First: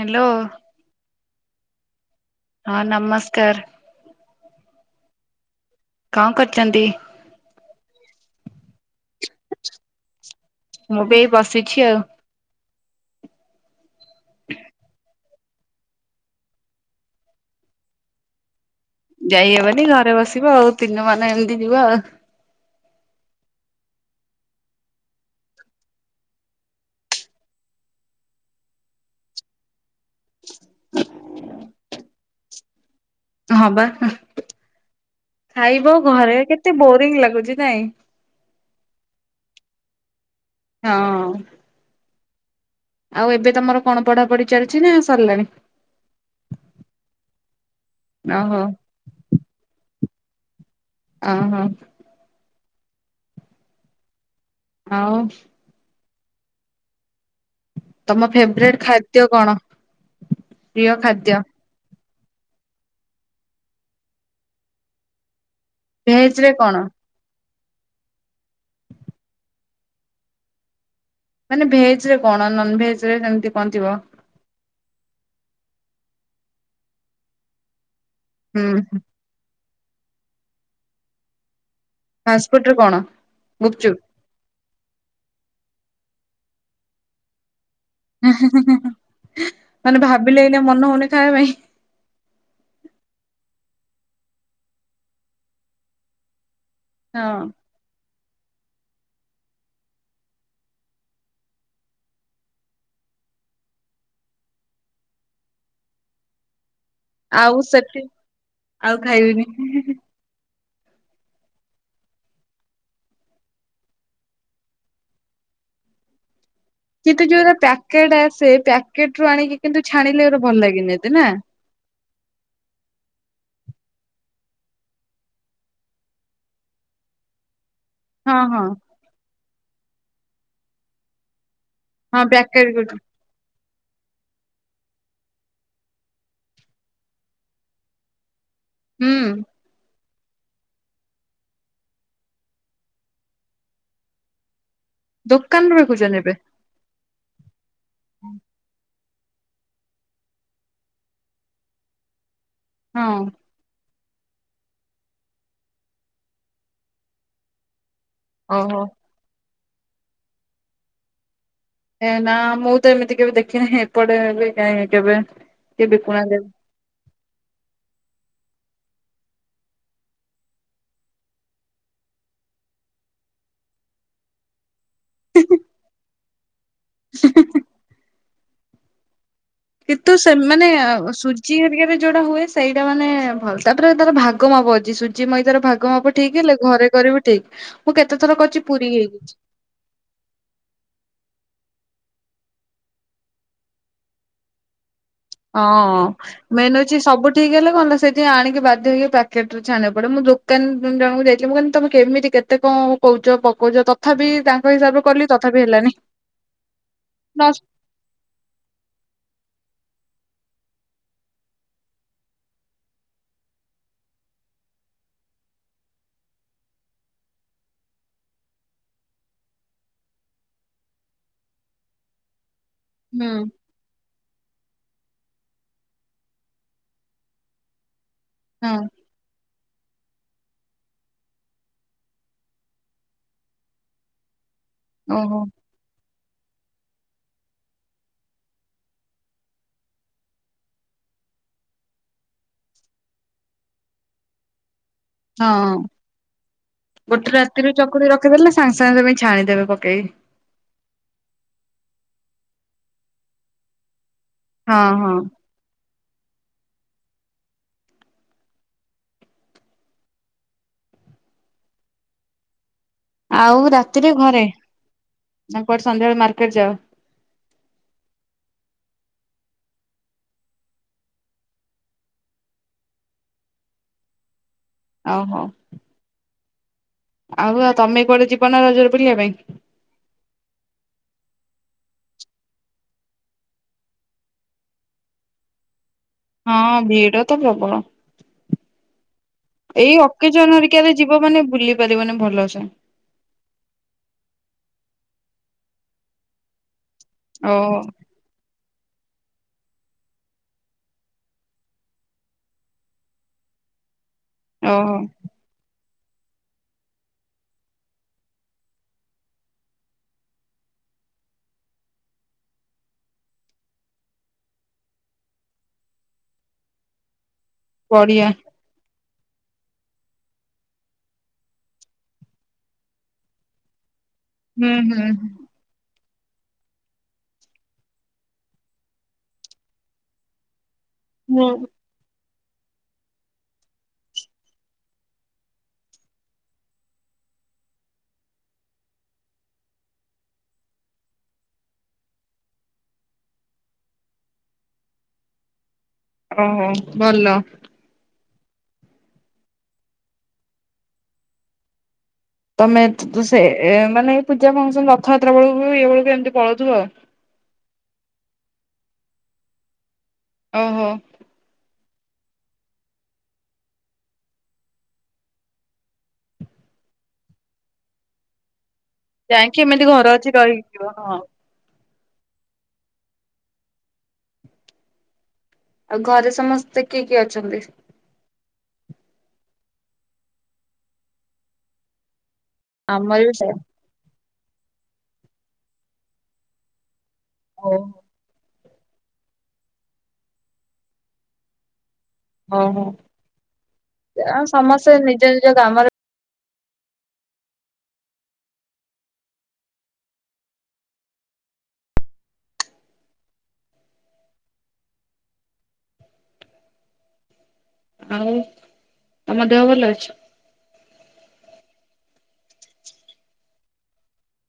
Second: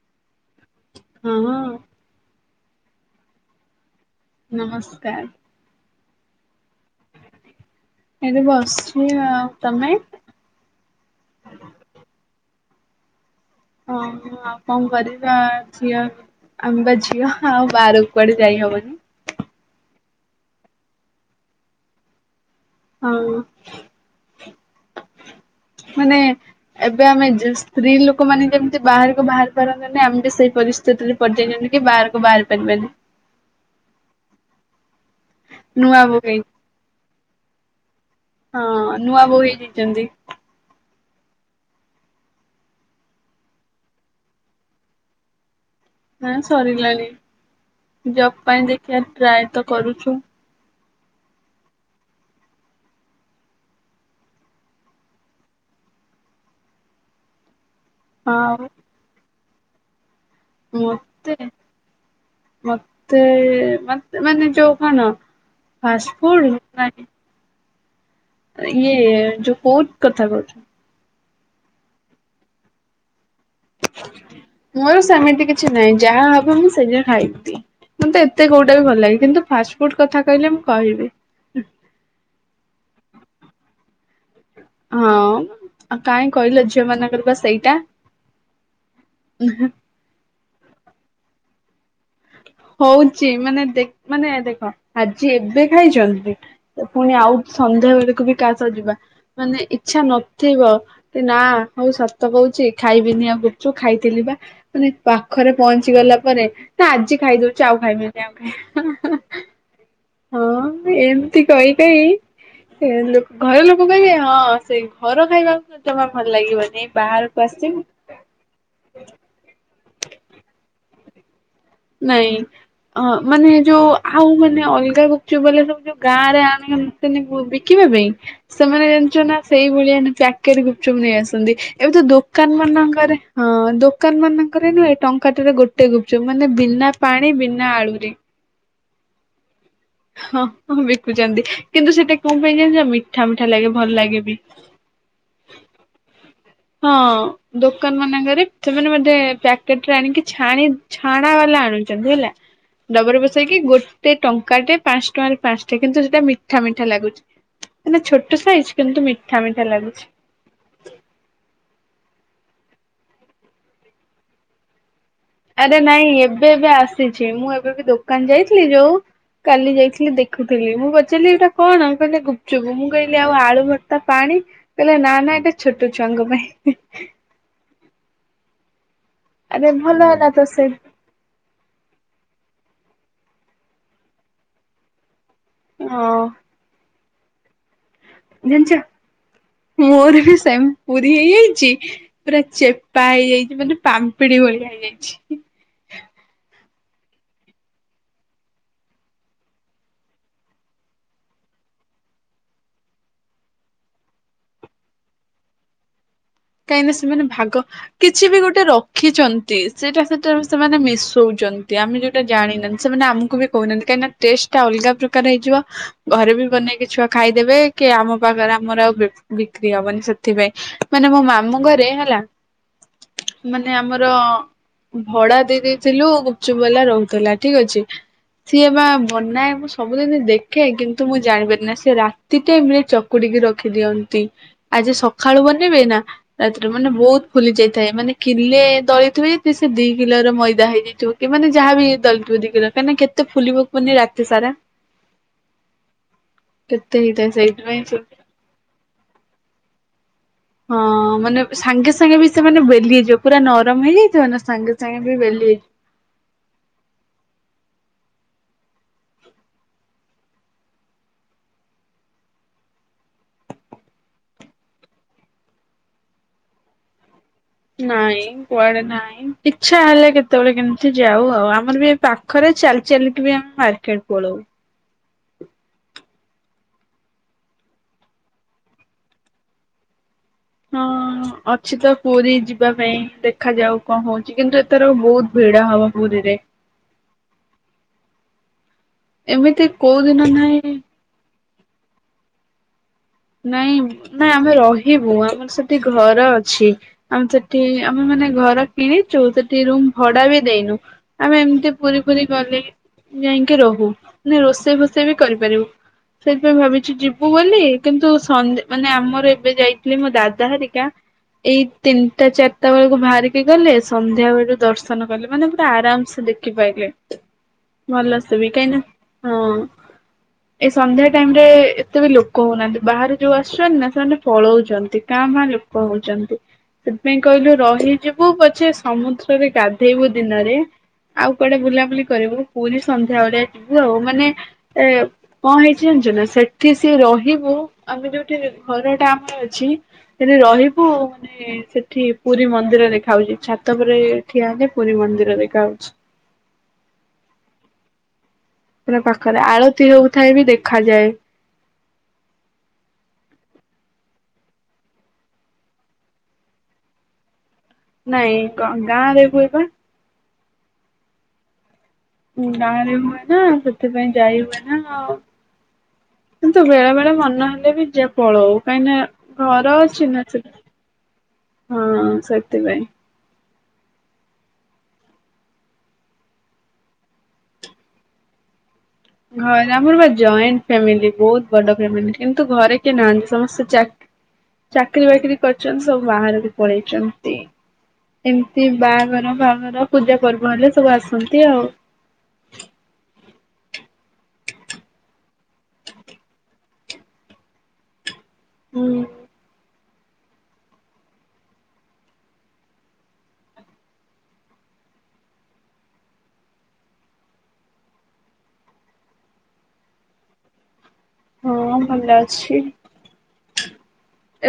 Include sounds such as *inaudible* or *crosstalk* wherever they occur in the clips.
Hello. ହଁ ହଁ। ହଁ ନମସ୍କାର। ନମସ୍କାର। କଣ କରୁଛନ୍ତି? ଏଇଠି ବସିଛି ଆଉ ତମେ? ମୁଁ ବି ଏଇ ବସିଛି ଆଉ। ହଁ ଆଉ କଣ କରିବ। ଆ ଝିଅ ଆମେ ବା ଝିଅ ଆଉ ବାହାର କୁଆଡ଼େ ଯାଇ ହବନି। ଯାଇହବନି ଘରେ ବସିବ ଆଉ ଦିନ ମାନ ଏମିତି ଯିବ ଆଉ। ହଁ। ମାନେ ଏବେ ଆମେ ଯେ ସ୍ତ୍ରୀ ଲୋକମାନେ ଯେମିତି ବାହାରକୁ ବାହାରି ପାରନ୍ତି ନି ଆମେ ବି ସେଇ ପରିସ୍ଥିତିରେ। ପଡ଼ିଯାଇଛନ୍ତି କି ବାହାରକୁ ବାହାରି ପାରିବାନି। ହଁ ବା ନୂଆ ଖାଇବ ବୋହୂ ହେଇ ଘରେ କେତେ ବୋରିଂ ଲାଗୁଛି ନାଇଁ। ହଁ ନୂଆ ବୋଉ ହେଇଯାଇଛନ୍ତି। ହଁ। ଆଉ ଏବେ ତମର କଣ ପଢ଼ାପଢ଼ି ଚାଲିଛି ନା ସରିଲାଣି? ନା ସରିଲାଣି ଜବ ଓହୋ। ପାଇଁ ଦେଖିବା ଟ୍ରାଏ ତ କରୁଛୁ। ଓ ହଁ। ଆଉ। ତମ ଆଉ ଫେବ୍ରେଟ୍ ଖାଦ୍ୟ କଣ? ପ୍ରିୟ ଖାଦ୍ୟ? ମତେ ମତେ ମା ମାନେ ଯଉ କଣ? ଫାଷ୍ଟ ଭେଜ ରେ ଫୁଡ୍ କଣ ନାଇ ଇଏ ଯୋଉ ଫ୍ରୁଟ କଥା କହୁଛୁ। ମାନେ ଭେଜ ରେ କଣ ନନ୍ ଭେଜ ରେ ଯେମିତି କଣ ଥିବ। ମୋର ସେମିତି କିଛି ନାହିଁ ଯାହା ହବ ମୁଁ ସେଇୟା ଖାଇି ବି ମତେ ଏତ ଏତେ ହୁଁ କଉଟା ବି ଭଲ ଲାଗେ କିନ୍ତୁ ଫାଷ୍ଟଫୁଡ କଥା କହିଲେ ମୁଁ କହିବି। ଫାଷ୍ଟ ଫୁଡ୍ ରେ କଣ ଗୁପ୍‌ଚୁପ୍। ହଁ ଆଉ କାହିଁ କହିଲ ଝିଅ ମାନଙ୍କର ବା ସେଇଟା ମାନେ ଭାବିଲେ ଏଇନା ମନ ହଉନି ଖାଇବା ପାଇଁ ହଉଛି ମାନେ ଦେ ମାନେ ଦେଖ ଆଜି ଏବେ ଖାଇଛନ୍ତି। ତ ପୁଣି ଆଉ ହଁ। ସନ୍ଧ୍ୟା ବେଳକୁ ବି କାହା ସ ଯିବା ମାନେ ଇଛା ନଥିବ। ନା ହଉ ସତ କହୁଛି ଖାଇବିନିି ଆଉ ଗୁପ୍‌ଚୁପ୍ ଖାଇଥିଲି ବା। ମାନେ ପାଖରେ ପହଞ୍ଚି ଗଲା ପରେ ନା ଆଜି ଖାଇଦଉଚି ଆଉ ଖାଇବିନି ଆଉ ଆଉଖାଇବିନି। ଖାଇବିନି ହଁ ଏମତି କହିଲେ କି। ସେ ଲ ଘର ଲୋକ କହିବେ ହଁ ସେଇ ଘର ଖାଇବାକୁ ତମକୁ ଭଲ ଲାଗିବନି। କିନ୍ତୁ ବାହାରକୁ ଯୋଉଡ଼ା ଆସିବୁ ପ୍ୟାକେଟ ଆସେ ପ୍ୟାକେଟ ରୁ ଆଣିକି କିନ୍ତୁ ଛାଣିଲେ ଏତେ ଭଲ ଲାଗେନି ନା। ନାଇଁ। ଅ ମାନେ ଯୋଉ ଆଉ ମାନେ ଅଲଗା ଗୁପଚୁପ୍ ବାଲା ସବୁ ଯୋଉ ଗାଁ ରେ ଆଣନ୍ତିନି ବିକିବା ପାଇଁ? ହଁ ହଁ ସେମାନେ ଜଣିିଛ ନା ସେଇ ଭଳିଆ ପ୍ୟାକେଟ୍ ଗୁପଚୁପ୍ ନେଇ ଆସନ୍ତି। ଏବେ ତ ହଁ ଦୋକାନ ପ୍ୟାକେଟ ଗୁଡ ମାନଙ୍କରେ ହଁ ଦୋକାନ ମାନଙ୍କରେ ନୁହେ ଟଙ୍କାଟେରେ ଗୋଟେ ଗୁପଚୁପ ମାନେ। ମାନେ ବିନା ପାଣି ବିନା ଆଳୁରେ। ହୁଁ। ହଁଁ ବିକୁଛନ୍ତି କିନ୍ତୁ ସେଇଟା କୋଣ ପାଇଁ ଜାଣିଲ ମିଠା ମିଠା ଲାଗେ ଭଲ ଲାଗେ ବି। ଦୋକାନରୁ ବିକୁଛନ୍ତି ଏବେ। ହଁ ଦୋକାନ ମାନଙ୍କରେ ସେମାନେ ବୋଧେ ପ୍ୟା କେଟରେ ଆଣିକି ଛାଣି ଛାଣା ବାଲା ଆଣୁଛନ୍ତି, ହେଲା ହଁ ଡବାରେ ପସେଇକି ଗୋ ସେ ଟଙ୍କା ଟେ ପାଞ୍ଚ ଟଙ୍କାରେ ପାଞ୍ଚଟା କିନ୍ତୁ ସେଇଟା ମିଠା ମିଠା ଲାଗୁଚି, ମାନେ ଛୋଟ ଛୋଟ ସାଇଜ ଓହୋ କିନ୍ତୁ ମିଠା ମିଠା ଲାଗୁଛି। ନା ମୁଁ ତ ଏମିତି କେବେ ଦେଖିିନି ଏପଟେ ବି କାହିଁ କେବେ ଆରେ କିଏ ନାଇଁ ବିକୁନାହାନ୍ତି ଏବେ ଏବେ ଆସିଛି, ମୁଁ ଏବେ ବି ଦୋକାନ ଯାଇଥିଲି ଯୋଉ କାଲି ଯାଇଥିଲି ଦେଖୁଥିଲି ମୁଁ ପଚାରିଲି ଏଇଟା କଣ କହିଲେ ଗୁପଚୁପ, ମୁଁ କହିଲି ଆଉ ଆଳୁ ଭର ତା ପାଣି କହିଲେ ନା ନା ଏଟା ଛୋଟ ଛୁଆଙ୍କ ପାଇଁ। *inaudible* ଆରେ ଭଲ କିନ୍ତୁ ହେଲା ତ ସେ ସେମାନେ ସୁ ସୁଜି ହେରିକାରେ ଯୋଉଟା ହୁଏ ସେଇଟା ମାନେ ଭଲ ତାପରେ ତାର ଭାଗ ମାପ ଅଛି। ସୁଜି ମଇଦାର ଭାଗ ମାପ ହଁ ଠିକ୍ ହେଲେ ଘରେ ଘରେ ବି ଠିକ୍ ମୁଁ କେତେ ଥର କରିଚି ଜାଣିଛ ପୁରୀ ହେଇଯାଇଛି। ମୋର ବି ସେମ୍ ପୁରୀ ହେଇଯାଇଚି। ପୁରା ଚେପା ହେଇଯାଇଚି ମାନେ ପାମ୍ପିଡି ଭଳିଆ ହେଇଯାଇଛି। ହଁ ମେନ୍ ହଉଛି ସବୁ ଠିକ୍ ହେଲେ କଣ ହେଲା ସେଠି ଆଣିକି ବାଧ୍ୟ ହେଇକି ପ୍ୟାକେଟ ରେ ଛାଣିବା କୁ ପଡେ ମୁଁ ଦୋ ଦୋକାନ ଜଣଙ୍କୁ ଯାଇଥିଲି ମୁଁ କହିଲି ତମେ କେମିତି କେତେ କଣ କହୁଛ ପକଉଛ ତଥାପି ତା ତାକ ହିସାବରେ କଲି ତଥାପି ହେଲାନି। କାହିଁକିନା ସେମାନେ ଭାଗ ନଷ୍ଟ କିଛି ବି ଗୋଟେ ରଖିଛନ୍ତି ସେଇଟା ସେଟା ସେମାନେ ମିଶଉଛନ୍ତି ଆମେ ଯ ଜାଣିନାହାନ୍ତି ସେମାନେ ଆମକୁ ବି କହୁନାହାନ୍ତି କାହିଁକିନା ଟେଷ୍ଟ ଟା ଅଲଗା ପ୍ରକାର ହେଇଯିବ ଘରେ ବି ବନେଇକି ଛୁଆ ଖାଇଦେବେ କି ଆମ ପାଖରେ ଆମର ଆଉ ବିକ୍ରି ହବନି ସେଥିପାଇଁ ମାନେ ମ ମାମୁଁ ଘରେ ହେଲା ହୁଁ। ମାନେ ଆମର ଭଡା ଦେଇ ଦେଇେଇଥିଲୁ ଗୁପଚୁପବାଲା ରହୁଥିଲା ଠିକ ଅଛି। ସିଏ ହଁ ବା ବନାଏ ମୁଁ ସବୁଦିନ ଦେଖେ କିନ୍ତୁ ମୁଁ ଜାଣିପାରେନା ସେ ରାତି ଟାଇମ୍ ରେ ଚ କୁଡିକି ରଖିଦିଅନ୍ତି ଆଜି ଓହୋ ସକାଳୁ ବନେଇବେ ନା। ରାତିରେ ମାନେ ବହୁତ ଫୁଲି ଯାଇଥାଏ ମାନେ କିଲେ ଦଳିଥିବେ ଯେ ସେ ଦି କିଲୋର ମଇଦା ହୋଇଯାଇଥିବ। ଏମାନେ ଯାହା ବିି ଦ ଦି କାଇଁକି ନା କେତେ ଫୁଲିବ କୁହନି ରାତି ସାରା। ହଁ କେତେ ହେଇଥାଏ ଗୋଟେ ରାତିରେ ସେଇଥିପାଇଁ ସେ ଚକୁଡ଼ି ରଖି ବେଲିଦେଲେ ସାଙ୍ଗେ ସାଙ୍ଗେ ଛାଣିଦେବେ ପକେଇ ହଁ ମାନେ ସାଙ୍ଗେ ସାଙ୍ଗେ ବି ସେମାନେ ବେଲି ହେଇଯିବ ପୁରା ନରମ ହେଇଯାଇଥିବ ନା। ସାଙ୍ଗେ ହଁ ସାଙ୍ଗେ ହଁ। ବି ବେଲିଏ ଆଉ ରାତିରେ ଘରେ? ନା କୁଆଡେ ସନ୍ଧ୍ୟାବେଳେ ମାର୍କେଟ ଯାଅ? ନାଇଁ କୁଆଡେ ନାହିଁ, ଇଛା ହେଲେ କେତେବେଳେ କେମିତି ଯାଉ ଆଉ, ଆମର ବି ଏ ପାଖରେ ଚାଲି ଚାଲିକି ବି ଆମେ ମାର କେନ୍ ପଳଉ ଅ ହ ଆଉ, ଆଉ ତମେ କୁଆଡେ ଯିବ ନା, ରଜରେ ବୁଲିବା ପାଇଁ ହଁ ଅଁ ଅଛି ତ ପୁରୀ ଯିବା ପାଇଁ ଦେଖାଯାଉ କଣ ହଉଛି କିନ୍ତୁ ଏଥର ବହୁତ ଭିଡ ହବ ପୁରୀରେ ହଁ, ଭିଡ ତ ପ୍ରବଳ ଏମିତି ଏଇ କୋଉ ଦିନ ଅକେଜନ ନାହିଁ ହେରିକାରେ ଯିବ ମାନେ, ବୁଲି ପାରିବନି ଭଲସେ ନାଇଁ, ନା ଆମେ ରହିବୁ, ଆମର ସେଠି ଘର ଅଛି। ଆମେ ସେଠି, ଓହୋ ଆମେ ମାନେ ଘରେ କିଣିଚୁ, ସେଠି ରୁମ୍ ଭଡା ବି ଦେଇନୁ, ଆମେ ଏମିତି ପୁରୀ ଫୁରୀ ଗଲେ କି ଯାଇଁକି ରହୁ, ମାନେ ରୋଷେଇ ଓହୋ। ଫୋଷେଇ ବି କରିପାରିବୁ, ସେଇଥିପାଇଁ ଭାବିଛି ଯିବୁ ବୋଲି କିନ୍ତୁ, ସନ୍ଧ୍ୟ ମାନେ ଆମର ଏବେ ଯାଇଥିଲେ ମୋ ଦାଦା ହେରିକା ଏଇ ତିନିଟା ଚାରିଟା ବେଳକୁ ବାହାରିକି ଗଲେ, ସନ୍ଧ୍ୟା ବେଳକୁ ଦର୍ଶନ କଲେ, ମାନେ ପୁରା ଆରାମେସ୍ ଦେଖ କି ପାଇଲେ *inaudible* ଭଲ ସେ ବି, କାଇଁ ନା ହଁ, ଏଇ ସନ୍ଧ୍ୟା ଟାଇମି ରେ ଏତେ ବି ଲୋକ ହଉନାହାନ୍ତି। ବାହାରୁ ଯୋଉ ଆସୁଛନ୍ତି ନା, ସେମାନେ ହୁଁ ପଳଉଚନ୍ତି, ହୁଁ କାଁ ଭାଁ ଲୋକ ହଉଚନ୍ତି। ସେଥିପାଇଁ କହିଲୁ ରହିଯିବୁ ପଛେ ସମୁଦ୍ରରେ ଗାଧେଇବୁ ଦିନରେ ଆଉ ହୁଁ କୁଆଡେ ବୁଲାବୁଲି କରିବୁ, ପୁରୀ ସନ୍ଧ୍ୟାବେଳେ ଯିବୁ ଆଉ ମାନେ ଏ କଣ ହେଇଚି ଜାଣିଛ ନା, ସେଠି ସିଏ ରହିବୁ ଆମେ ଯୋଉଠି ଘର ଟା ଆମର ଅଛି, ସେଠି ରହିବୁ ମାନେ ସେଠି ପୁରୀ ମନ୍ଦିର ଦେଖା ହଉଛି, ଛାତ ଉପରେ ଠିଆ ହେଲେ, ପୁରୀ ମନ୍ଦିର ଦେଖା ହଉଛି। ଓହୋ, ଭଲ। ପୁରା ପାଖରେ, ଆଳତି ହଉଥାଏ ବି ଦେଖାଯାଏ। ତମେ ସେ ମାନେ ପୂଜା ଫଙ୍କସନ୍ ରଥଯାତ୍ରା ବେଳକୁ, ଇଏ ବେଳକୁ, ଏମିତି ପଳଉଥିବ ଆଉ ନାଇଁ, ଗାଁ ଗାଁରେ ହୁଏପା। ଓହୋ। ଗାଁରେ ହୁଏ ନା, ସେଥିପାଇଁ ଯାଇ ହୁଏ ନା ଆଉ। କିନ୍ତୁ ବେଳେ ବେଳେ ମନେ ହେଲେ ବି ଯେଏ ପଳଉ, କାହିଁ ନା ଯାଇକି ଏମିତି ଘର ଅଛି ରହିଯିବ, ହଁ ହଁ, ସେଥି ପାଇଁ। ଆଉ ଘରେ ସମସ୍ତେ କିଏ କିଏ ଅଛନ୍ତି? ଘ ଆମର ବା ଜଏଣ୍ଟ୍ ଫ୍ୟାମିଲି, ବହୁତ ବଡ ଫ୍ୟାମିଲି କିନ୍ତୁ ଘରେ କିଏ ଆମର ନାହାନ୍ତି, ବି ସେୟା ସମସ୍ତେ ଚାକ୍ ଚାକିରୀ ବାକିରି କରିଚନ୍ତି, ସବୁ ବାହାକୁ ପଳେଇଚନ୍ତି, ଓ ଏମିତି ବାହାଘର ଫାହାଘର ପୂଜା ପର୍ବ ହେଲେ ସବୁ ଆସନ୍ତି ଆଉ ଓହୋ, ସମସ୍ତେ ନିଜ ନିଜ କାମରେ ଉଁ ଉଁ ଆଉ, ତମ ଦେହ ଭଲ ଅଛି? ହଁ, ଭଲ ଅଛି।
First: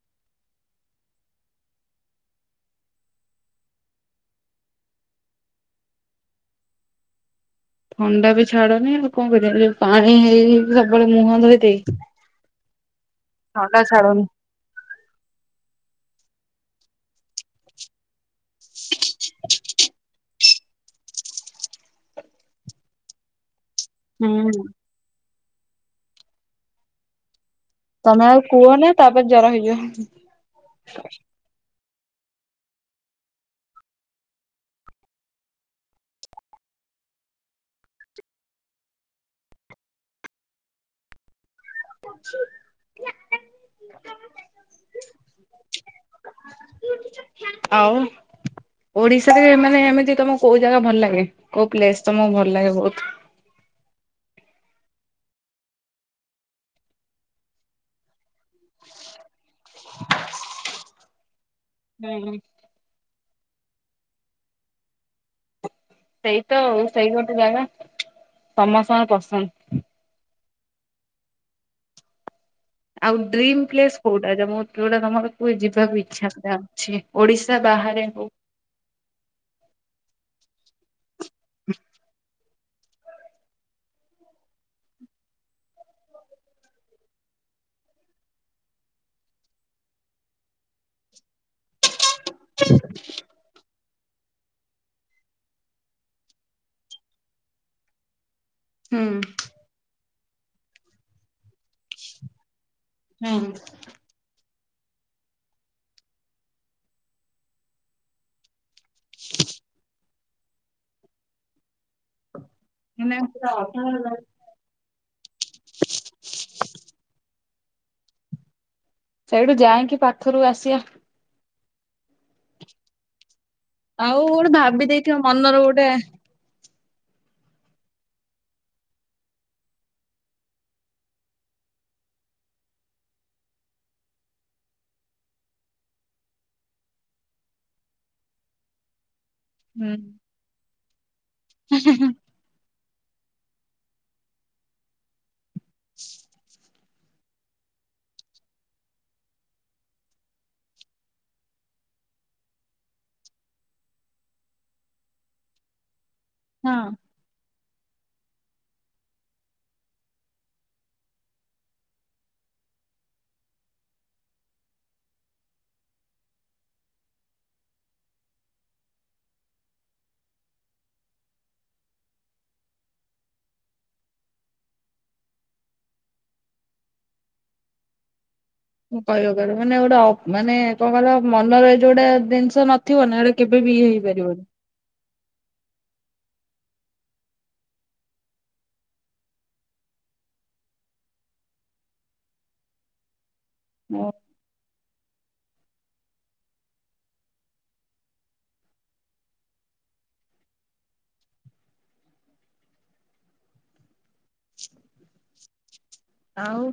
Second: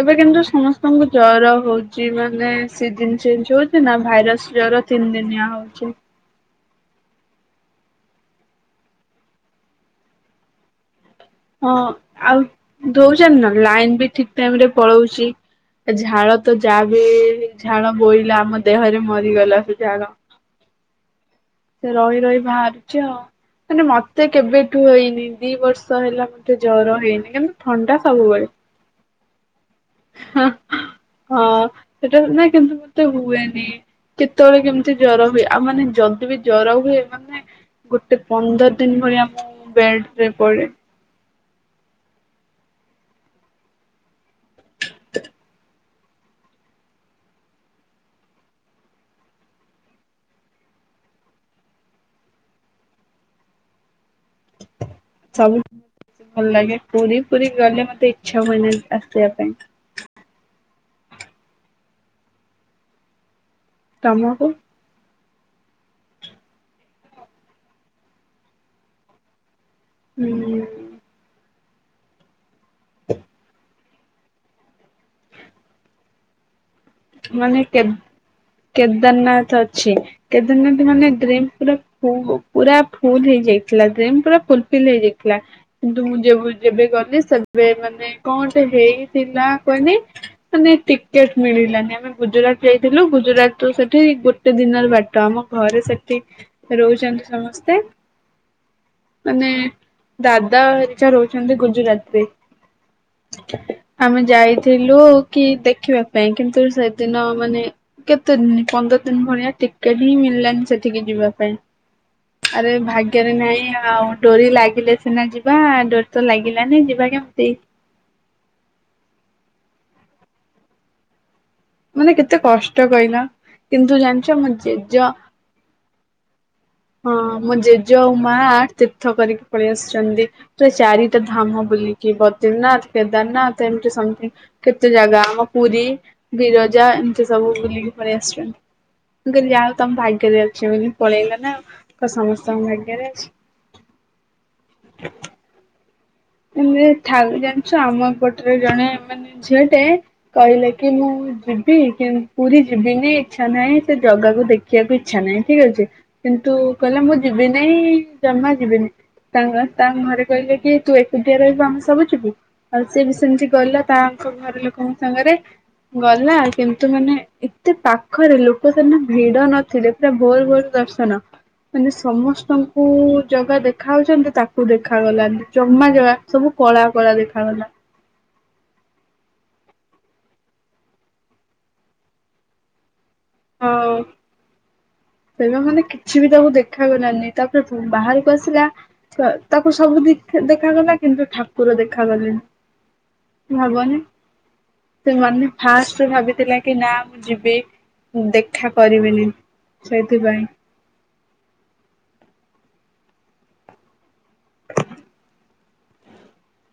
ଏବେ କିନ୍ତୁ ସମସ୍ତଙ୍କୁ ଜର ହଉଚି ମାନେ ସିଜିନ୍ ଚେଞ୍ଚ ହୋଉଛି ନା ଭାଇରସ୍ ଜର ତିନି ଦିନିଆ ହଉଚି। ଥଣ୍ଡା ବି ଛାଡ଼ୁନି ଆଉ କଁ କରିଆ ଯୋଉ ପାଣି ହେଇି ସବୁବେଳେ ମୁହଁ ଧୋଇ ହଁ ଦେଇ ଆଉ ଦୋଉଚନ୍ତି ନା ଥଣ୍ଡା ଲାଇନ୍ ବି ଛାଡୁନି ଠିକ ଟାଇମରେ ପଳଉଚି। ଏ ଝାଳ ତ ଯାହା ବି ଝାଳ ବୋହିଲା ଆମ ଦେହରେ ମରିଗଲା ସେ ଝାଳ ସେ ରହି ରହି ବାହାରୁଛି ଆଉ ମାନେ ମତେ ହୁଁ କେବେଠୁ ହେଇନି ଦି ବର୍ଷ ହେଲା ମତେ ଜର ହେଇନି। କିନ୍ତୁ ଥଣ୍ଡା ତମେ ଆଉ ସବୁବେଳେ। କୁହନ ତାପରେ ଜର ହେଇଯିବ। ହଁ ସେଟା ଆଉ ନାଇଁ କିନ୍ତୁ ମତେ ହୁଏନି। କେତେବେଳେ କେମିତି ଜର ହୁଏ। ଆଉ ମାନେ ଯଦି ବି ଜର ହୁଏ, ମାନେ ଗୋଟେ ପନ୍ଦର ଦିନ ଭଳିଆ ମୁଁ ବେଡରେ ପଡେ। *unintelligible* ଆଉ? ଓଡିଶାରେ ମାନେ ଏମିତି ତମ କୋଉ ଜାଗା ଭଲ ଲାଗେ? କୋଉ ପ୍ଲେସ ତମକୁ ଭଲ ଲାଗେ ବହୁତ? ସବୁ। ଭଲ ଲାଗେ। ପୁରୀ ପୁରୀ ଗଲେ ମତେ ଇଚ୍ଛା ହୁଏନି ଆସିବା ପାଇଁ। ହୁଁ ହୁଁ। ତମକୁ? ସେଇ ତ ସେଇ ଗୋଟେ ଜାଗା ସମସ୍ତଙ୍କ ପସନ୍ଦ। ହୁଁ ହୁଁ। ଆଉ ଡ୍ରିମ ପ୍ଲେସ କୋଉଟା ଜମୁ ଯଉଟା ତମର କୁ ଯିବାକୁ ଇଚ୍ଛା ପୁରା? ଛି ଓଡିଶା ମାନେ କେବେ ବାହାରେ ହଉ। କେଦାରନାଥ ଅଛି କେଦାରନାଥ ମାନେ ଡ୍ରିମ ପୁରା ଫୁ ପୁରା ଫୁଲ ହେଇଯାଇଥିଲା ଡ୍ରିମ ପୁରା ଫୁଲଫିଲ ହେଇଯାଇଥିଲା କିନ୍ତୁ ମୁଁ ଯେବେ ଯେବେ ଗଲି ସେବେ ମାନେ କଣଟେ ହେଇଥିଲା କହିଲି ମାନେ ଟିକେଟ ମିଳିଲାନି ଆମେ ଗୁଜୁରାଟ ଯାଇଥିଲୁ ଗୁଜୁରା ଟୁ ସେଠି ଗୋଟେ ଦିନରେ ବାଟ ଆମ ଘରେ ସେଠି ରହୁଚନ୍ତି ସମସ୍ତେ ହୁଁ। ଦାଦା ହରିକା ରହୁଛନ୍ତି ଗୁଜୁରାତରେ। ଆମେ ଯାଇଥିଲୁ କି ଦେଖିବା ପାଇଁ କିନ୍ତୁ ସେଦିନ ମାନେ କେତେ ଦିନ ପନ୍ଦର ଦିନ ଭଳିଆ ଟିକେଟ ହିଁ ମିଳିଲାନି ସେଠିକି ଯିବା ପାଇଁ। ଆରେ ଭାଗ୍ୟରେ ନାଇଁ ଆଉ ହୁଁ ଡୋରି ଲାଗିଲେ ସିନା ଯି ବା ଡୋରୀ ତ ଲାଗିଲାନି ଯିବା କେମିତି? ସେଇଠୁ ଯାଇକି ପାଖରୁ ଆସିଆ ମାନେ କେତେ କଷ୍ଟ କହିଲା? କିନ୍ତୁ ଜାଣିଚ ମୋ ଜେଜ ଅନର ଗୋଟେ ହଁ ମୋ ଜେଜେ ଆଉ ମା ତୀର୍ଥ କରିକି ପଳେଇ ଆସିଚନ୍ତି। ଟେ ଚାରିଟା ଧାମ ବୁଲିକି ବଦ୍ରିନାଥ, କେଦାରନାଥ, ଏମତି ସମଥି କେତେ ଜାଗା ଆମ ପୁରୀ, ବିିରଜା ଏମିତି ସବୁ ବୁଲିକି ପଲେଇ ଆସିବା। ମୁଁ କହିଲି ଯା ହଉ ହୁଁ ତମ ଭାଗ୍ୟରେ ଅଛି ବୋଲି ପଳେଇଲ ନା ଆଉ କଁ ସମସ୍ତଙ୍କ ଭାଗ୍ୟରେ ଅଛି? ଏମ ଥାରୁ ଜାଣଛ ଆମ ଏପଟରେ ଜଣେ ମାନେ ଝିଅ ଟେ କହିଲେ କି ମୁଁ ଯିବି କି ପୁରୀ ଯିବିନି ଇଚ୍ଛା ନାହିଁ ସେ ଜଗାକୁ ଦେ ଖିବାକୁ ଇଚ୍ଛା ନାହିଁ, ଠିକ ଅଛି। କିନ୍ତୁ ହଁ। କହିଲା ମୁଁ ଯିବି ନାଇଁ ଜମା ଯିବିିନି। ତାଙ୍କ ତାଙ୍କ ଘରେ କହିଲେ କି, ତୁ ଏ ଏକୁଟିଆ ରହିବୁ ଆମେ ସବୁ ଯିବୁ ଆଉ ସିଏ ବି ସେମିତି ଗଲା ତାଙ୍କ ଘର ଲୋକଙ୍କ ସାଙ୍ଗରେ। ଗଲା କିନ୍ତୁ ମାନେ ଏତେ ପାଖରେ ଲୋକ ସେଦିନ ଭିଡ ନଥିଲେ। ପୁରା ଭୋରୁ ଭୋରୁ ଦର୍ଶନ। ମାନେ ସମସ୍ତଙ୍କୁ ଜାଗା ଦେଖାଯାଉଛନ୍ତି ତାକୁ ଦେଖାଗଲାନି। ହମା ଜଗା ସବୁ କଳା କଳା ଦେଖାାଗଲା। କଇବକହିଲ ମାନେଅପ୍ ଗୋଟେ ଅ ମାନେ କଁ କଇଲ ମନର ଏ ଯୋଉଟା ଜିନିସ ନଥିବ ନା ଏଡ଼େ କେବେ ବି ଇଏ ହେଇପାରିବନି। ଏବେ ମାନେ କିଛି ବି ତାକୁ ଦେଖାଗଲାନି ତାପରେ ବାହାରକୁ ଆସିଲା। ଥୁଆ ତାକୁ ସବୁ ଦିଖା ଦେଖାଗଲା କିନ୍ତୁ ଠାକୁର ଦେଖାଗଲେନି। ହବନି ସେ ମାନେ ଫାଷ୍ଟ୍ ଭାବିଥିଲା କି ନା ମୁଁ ଯିବି। ଉଁ ଦେଖା ପରିବେନି ସେଇଥିପାଇଁ। *inaudible* ଆଉ।